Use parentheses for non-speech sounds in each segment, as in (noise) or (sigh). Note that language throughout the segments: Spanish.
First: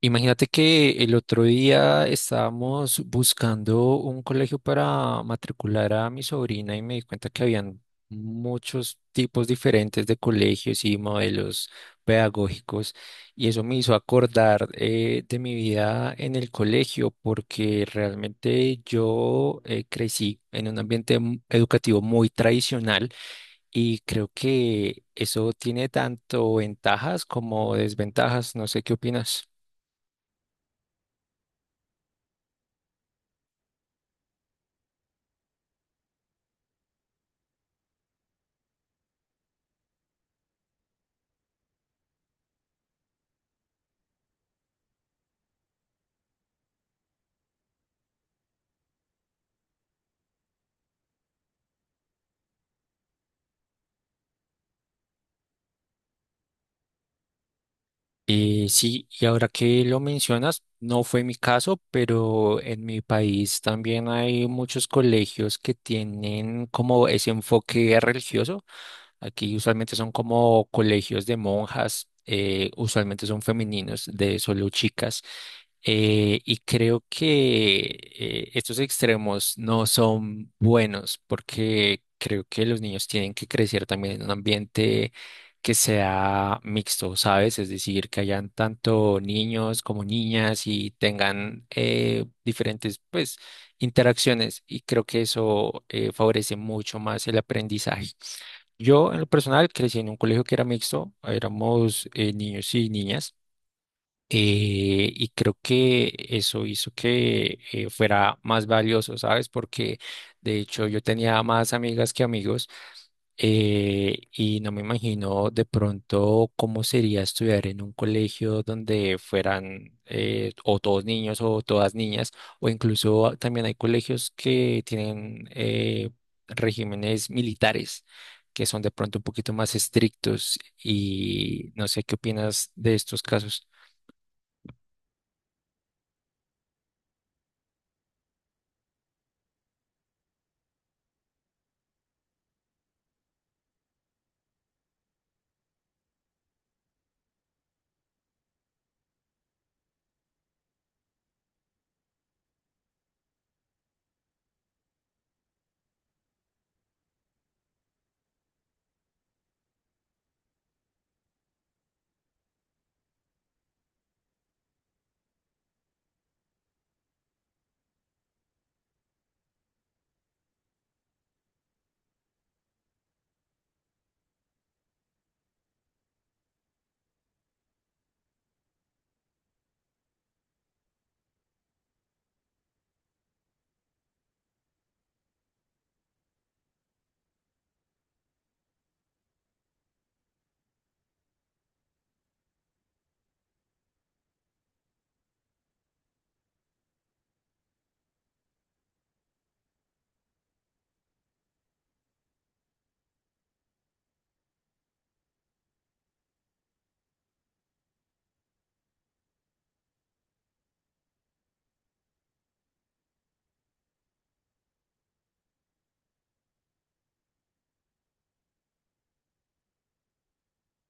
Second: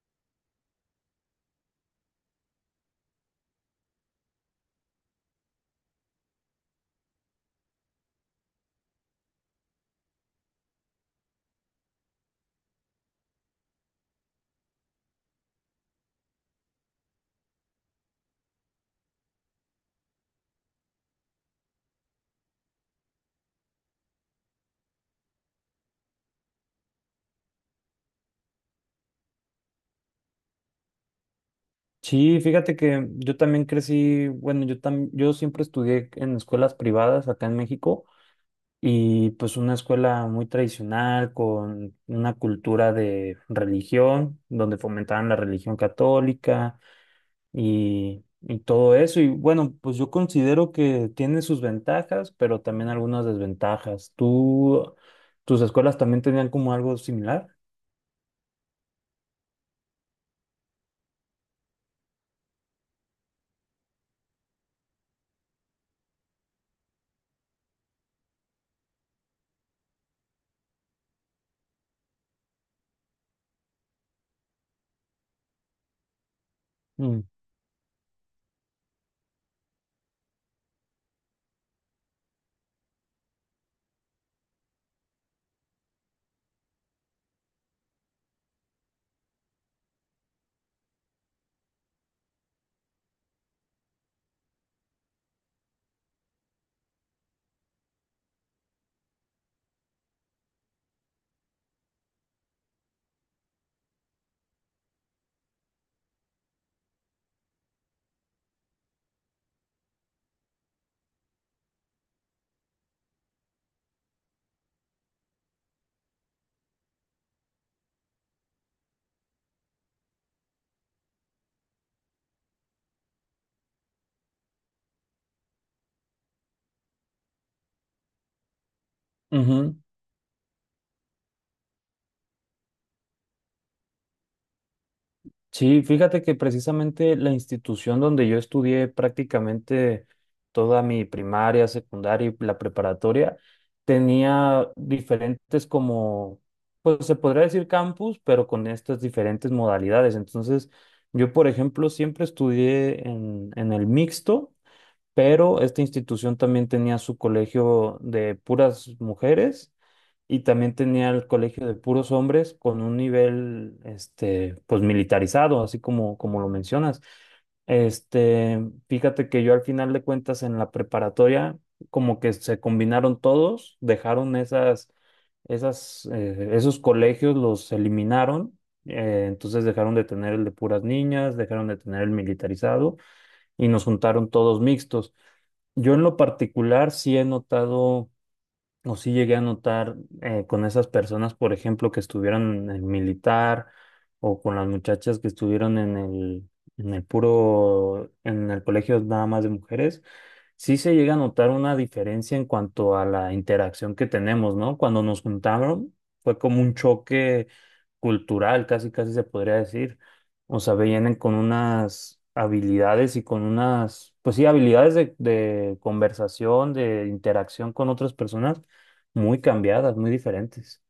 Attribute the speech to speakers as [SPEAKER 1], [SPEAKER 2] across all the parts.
[SPEAKER 1] Imagínate que el otro día estábamos buscando un colegio para matricular a mi sobrina y me di cuenta que habían muchos tipos diferentes de colegios y modelos pedagógicos y eso me hizo acordar de mi vida en el colegio porque realmente yo crecí en un ambiente educativo muy tradicional y creo que eso tiene tanto ventajas como desventajas. No sé qué opinas.
[SPEAKER 2] Sí, fíjate que yo también crecí, bueno, yo siempre estudié en escuelas privadas acá en México y pues una escuela muy tradicional con una cultura de religión, donde fomentaban la religión católica y todo eso. Y bueno, pues yo considero que tiene sus ventajas, pero también algunas desventajas. ¿Tú, tus escuelas también tenían como algo similar?
[SPEAKER 1] Sí, y ahora que lo mencionas, no fue mi caso, pero en mi país también hay muchos colegios que tienen como ese enfoque religioso. Aquí usualmente son como colegios de monjas, usualmente son femeninos, de solo chicas. eh, y creo
[SPEAKER 2] Mm,
[SPEAKER 1] que eh, estos extremos no son buenos porque creo que los niños tienen que crecer también en un ambiente que sea mixto, ¿sabes? Es decir, que hayan tanto niños como niñas y tengan diferentes, pues, interacciones y creo que eso favorece mucho más el aprendizaje. Yo, en lo personal, crecí en un colegio que era mixto, éramos niños y niñas. Y creo que eso hizo que fuera más valioso, ¿sabes? Porque de hecho yo tenía más amigas que amigos y no me imagino de pronto cómo sería estudiar en un colegio donde fueran o todos niños o todas niñas, o incluso ah, también hay colegios que tienen regímenes militares, que son de pronto un poquito más
[SPEAKER 2] ujú.
[SPEAKER 1] estrictos, y no sé qué opinas de estos casos.
[SPEAKER 2] Sí, fíjate que precisamente la institución donde yo estudié prácticamente toda mi primaria, secundaria y la preparatoria tenía diferentes como, pues se podría decir campus, pero con estas diferentes modalidades. Entonces, yo, por ejemplo, siempre estudié en el mixto, pero esta institución también tenía su colegio de puras mujeres y también tenía el colegio de puros hombres con un nivel, este, pues militarizado, así como, como lo mencionas. Este, fíjate que yo al final de cuentas en la preparatoria, como que se combinaron todos, dejaron esas, esos colegios, los eliminaron, entonces dejaron de tener el de puras niñas, dejaron de tener el militarizado y nos juntaron todos mixtos. Yo en lo particular sí he notado o sí llegué a notar con esas personas, por ejemplo, que estuvieron en el militar o con las muchachas que estuvieron en el, en el colegio nada más de mujeres, sí se llega a notar una diferencia en cuanto a la interacción que tenemos, ¿no? Cuando nos juntaron fue como un choque cultural, casi casi se podría decir. O sea, vienen con unas habilidades y con unas, pues sí, habilidades de conversación, de interacción con otras personas muy cambiadas, muy diferentes.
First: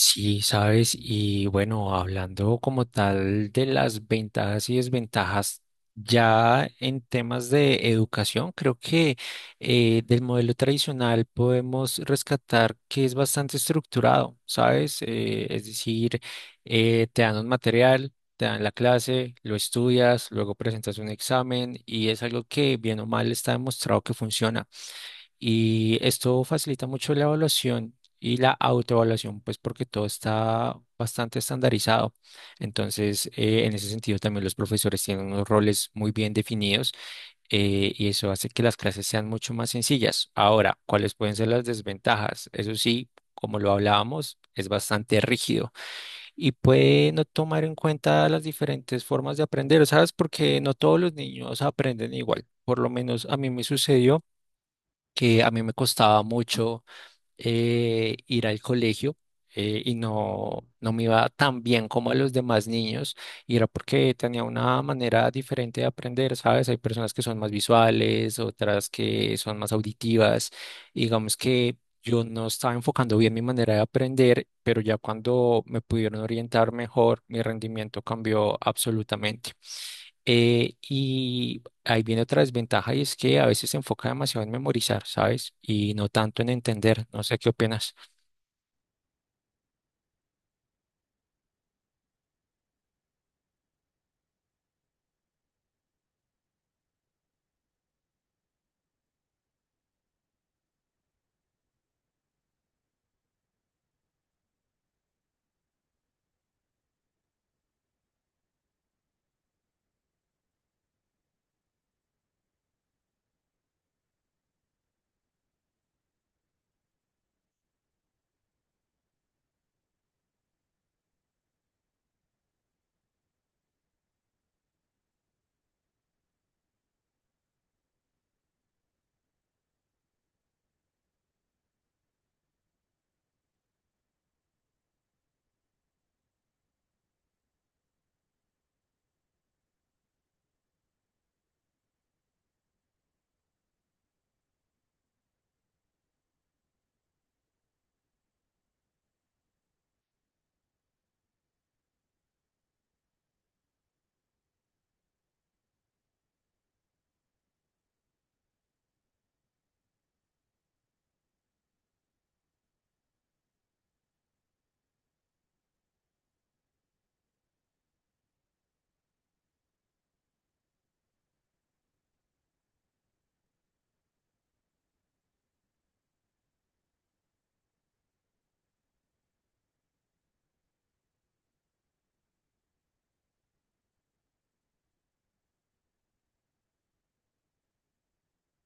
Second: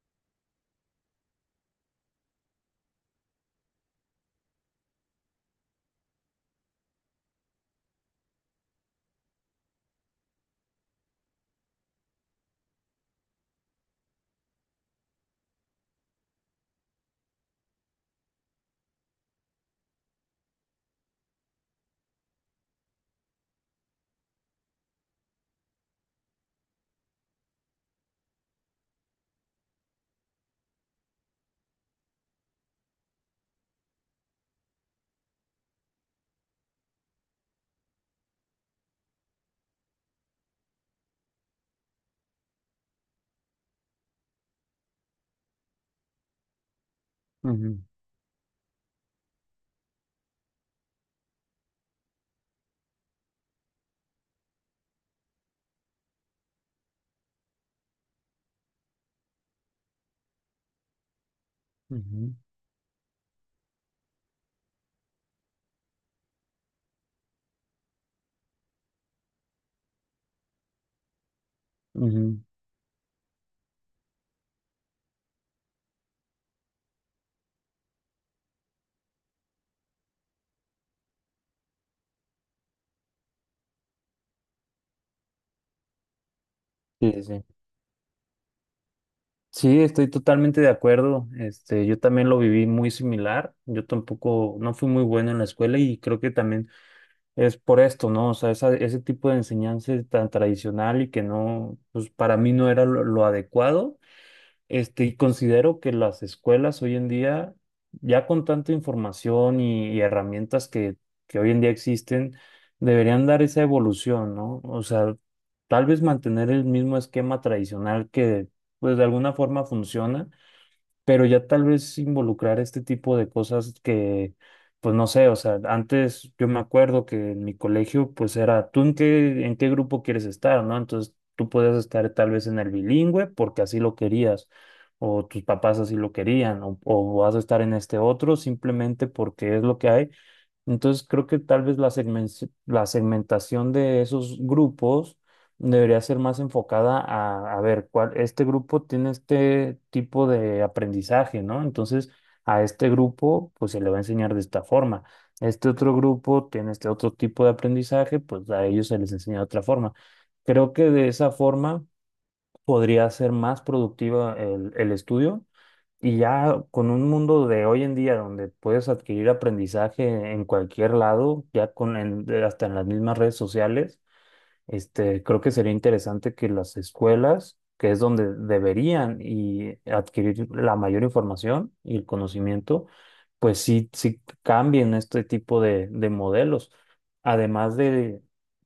[SPEAKER 1] Sí, sabes, y bueno, hablando como tal de las ventajas y desventajas ya en temas de educación, creo que del modelo tradicional podemos rescatar que es bastante estructurado, ¿sabes? Es decir, te dan un material, te dan la clase, lo estudias, luego presentas un examen y es algo que bien o mal está demostrado que funciona. Y esto facilita mucho la evaluación y la autoevaluación, pues porque todo está bastante estandarizado. Entonces, en ese sentido, también los profesores tienen unos roles muy bien definidos y eso hace que las clases sean mucho más sencillas. Ahora, ¿cuáles pueden ser las desventajas? Eso sí, como lo hablábamos, es bastante rígido y puede no tomar en
[SPEAKER 2] Ujú,
[SPEAKER 1] cuenta las diferentes formas de aprender, ¿sabes? Porque no todos los niños aprenden igual. Por lo menos a mí me sucedió que a mí me costaba mucho ir al colegio y no, me iba tan bien como a los
[SPEAKER 2] ujú,
[SPEAKER 1] demás niños y era porque tenía una manera diferente de aprender, ¿sabes? Hay personas que son más visuales, otras que son más auditivas, y digamos que... Yo
[SPEAKER 2] ujú.
[SPEAKER 1] no estaba enfocando bien mi manera de aprender, pero ya cuando me pudieron orientar mejor, mi rendimiento cambió absolutamente. Eh, y Ahí viene otra desventaja y es que a veces se enfoca demasiado en memorizar, ¿sabes? Y no tanto en entender.
[SPEAKER 2] Sí,
[SPEAKER 1] No
[SPEAKER 2] sí.
[SPEAKER 1] sé
[SPEAKER 2] Sí,
[SPEAKER 1] qué opinas.
[SPEAKER 2] Sí, estoy totalmente de acuerdo. Este, yo también lo viví muy similar. Yo tampoco, no fui muy bueno en la escuela y creo que también es por esto, ¿no? O sea, ese tipo de enseñanza tan tradicional y que no, pues para mí no era lo adecuado. Este, y considero que las escuelas hoy en día, ya con tanta información y herramientas que hoy en día existen, deberían dar esa evolución, ¿no? O sea, tal vez mantener el mismo esquema tradicional que, pues, de alguna forma funciona pero ya tal vez involucrar este tipo de cosas que, pues no sé, o sea, antes yo me acuerdo que en mi colegio pues era, ¿tú en qué grupo quieres estar, no? Entonces tú podías estar tal vez en el bilingüe porque así lo querías, o tus papás así lo querían, o vas a estar en este otro simplemente porque es lo que hay entonces creo que tal vez la segmentación de esos grupos debería ser más enfocada a ver cuál, este grupo tiene este tipo de aprendizaje, ¿no? Entonces a este grupo pues se le va a enseñar de esta forma. Este otro grupo tiene este otro tipo de aprendizaje, pues a ellos se les enseña de otra forma. Creo que de esa forma podría ser más productiva el estudio y ya con un mundo de hoy en día donde puedes adquirir aprendizaje en cualquier lado, ya con hasta en las mismas redes sociales, este, creo que sería interesante que las escuelas, que es donde deberían y adquirir la mayor información y el conocimiento, pues sí, sí cambien este tipo de modelos. Además de,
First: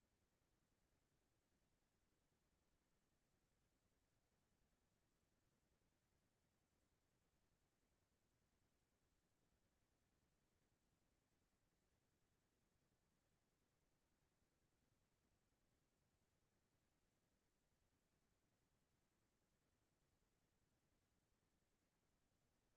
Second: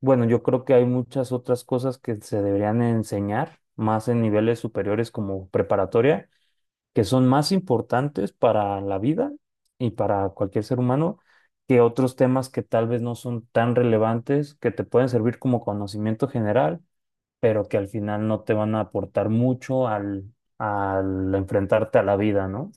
[SPEAKER 2] bueno, yo creo que hay muchas otras cosas que se deberían enseñar más en niveles superiores como preparatoria que son más importantes para la vida y para cualquier ser humano que otros temas que tal vez no son tan relevantes, que te pueden servir como conocimiento general, pero que al final no te van a aportar mucho al, al enfrentarte a la vida, ¿no?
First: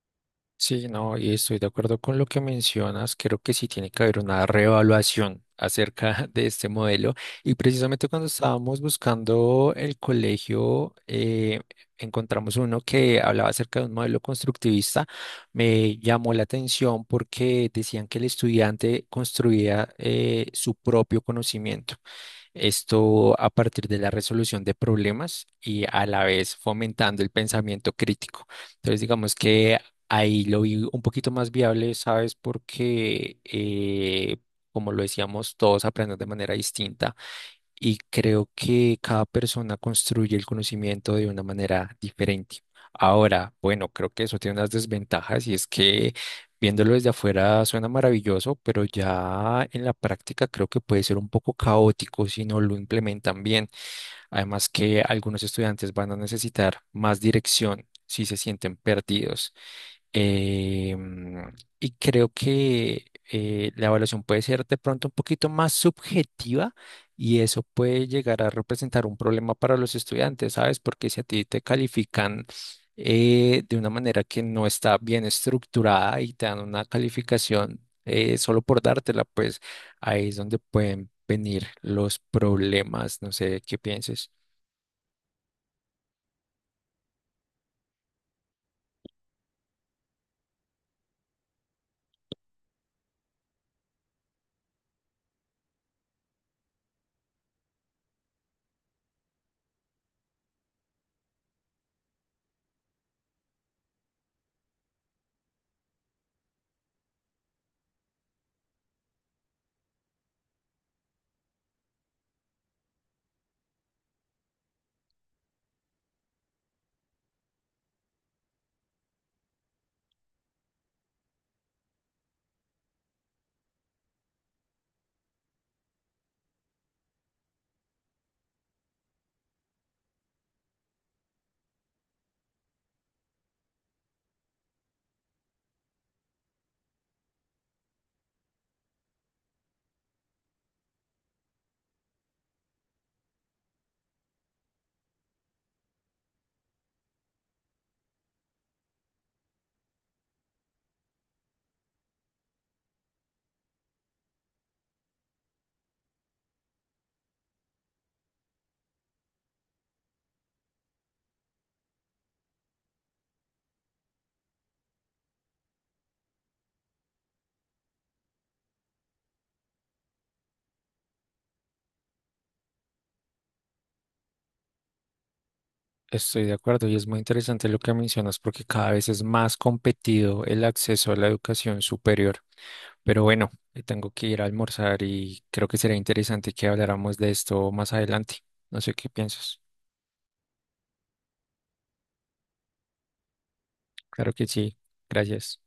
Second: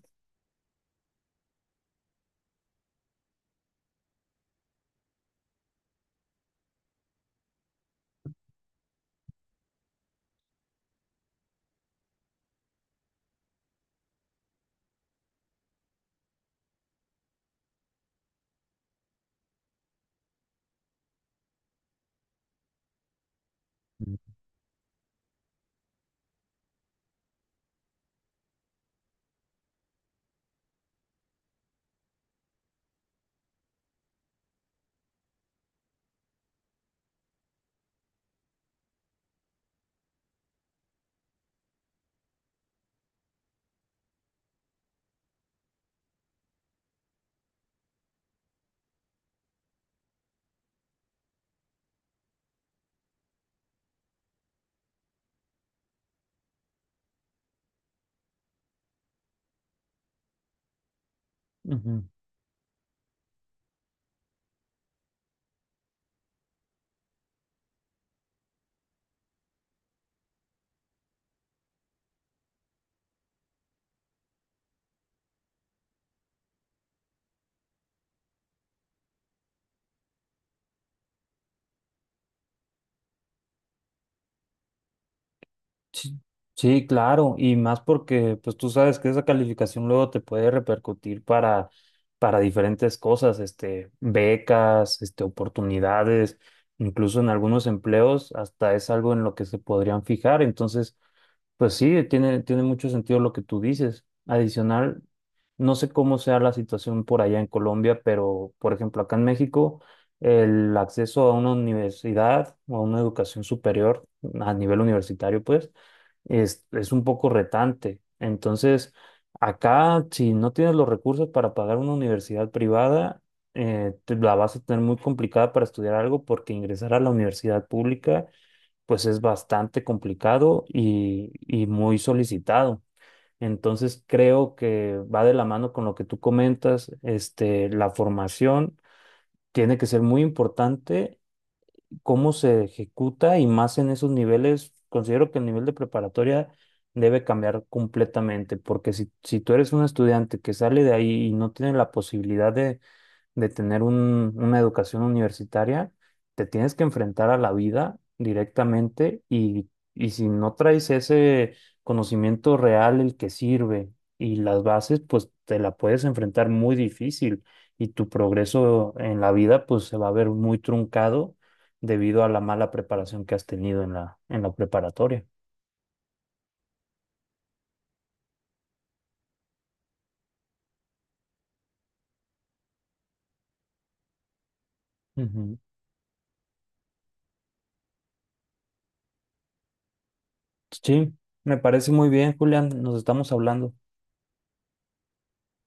[SPEAKER 1] Sí, no, y estoy de acuerdo con lo que mencionas. Creo que sí tiene que haber una reevaluación acerca (laughs) de este modelo. Y precisamente cuando estábamos buscando el colegio, encontramos uno que hablaba acerca de un modelo constructivista. Me llamó la atención porque decían que el estudiante construía su propio conocimiento. Esto a partir de la resolución de problemas y a la vez fomentando el pensamiento crítico. Entonces, digamos que ahí lo vi un poquito más viable, ¿sabes? Porque, como lo decíamos, todos aprenden de manera distinta y creo que cada persona construye el conocimiento de una manera diferente. Ahora, bueno, creo que eso tiene unas desventajas y es que viéndolo desde afuera suena maravilloso, pero ya en la práctica creo que puede ser un poco caótico si no lo implementan bien. Además que algunos estudiantes van a necesitar más dirección si se sienten perdidos. Eh, mm, y
[SPEAKER 2] Ujú.
[SPEAKER 1] creo que eh, la evaluación puede ser de pronto un poquito más subjetiva y eso puede llegar a representar un problema para los estudiantes, ¿sabes? Porque si a ti te califican de una manera que no está bien estructurada y te dan una calificación solo por dártela, pues ahí es donde pueden venir los problemas, no sé qué pienses.
[SPEAKER 2] Sí, sí, claro, y más porque pues tú sabes que esa calificación luego te puede repercutir para diferentes cosas, este, becas, este, oportunidades, incluso en algunos empleos hasta es algo en lo que se podrían fijar. Entonces, pues sí, tiene, tiene mucho sentido lo que tú dices. Adicional, no sé cómo sea la situación por allá en Colombia, pero por ejemplo, acá en México, el acceso a una universidad o a una educación superior a nivel universitario, pues, es un poco retante. Entonces, acá, si no tienes los recursos para pagar una universidad privada, te la vas a tener muy complicada para estudiar algo porque ingresar a la universidad pública pues es bastante complicado y muy solicitado. Entonces creo que va de la mano con lo que tú comentas, este, la formación tiene que ser muy importante, cómo se ejecuta y más en esos niveles, considero que el nivel de preparatoria debe cambiar completamente, porque si, si tú eres un estudiante que sale de ahí y no tiene la posibilidad de tener una educación universitaria, te tienes que enfrentar a la vida directamente y si no traes ese conocimiento real, el que sirve y las bases, pues te la puedes enfrentar muy difícil y tu progreso en la vida pues se va a ver muy truncado debido a la mala preparación que has tenido en la preparatoria.
[SPEAKER 1] Estoy de acuerdo y es muy interesante lo que mencionas porque cada vez es más competido el acceso a la educación superior. Pero bueno, tengo que ir a almorzar y
[SPEAKER 2] Ujú.
[SPEAKER 1] creo que será interesante que habláramos de esto más adelante. No sé qué piensas.
[SPEAKER 2] Sí, me parece muy bien, Julián, nos estamos hablando.
[SPEAKER 1] Claro que sí. Gracias.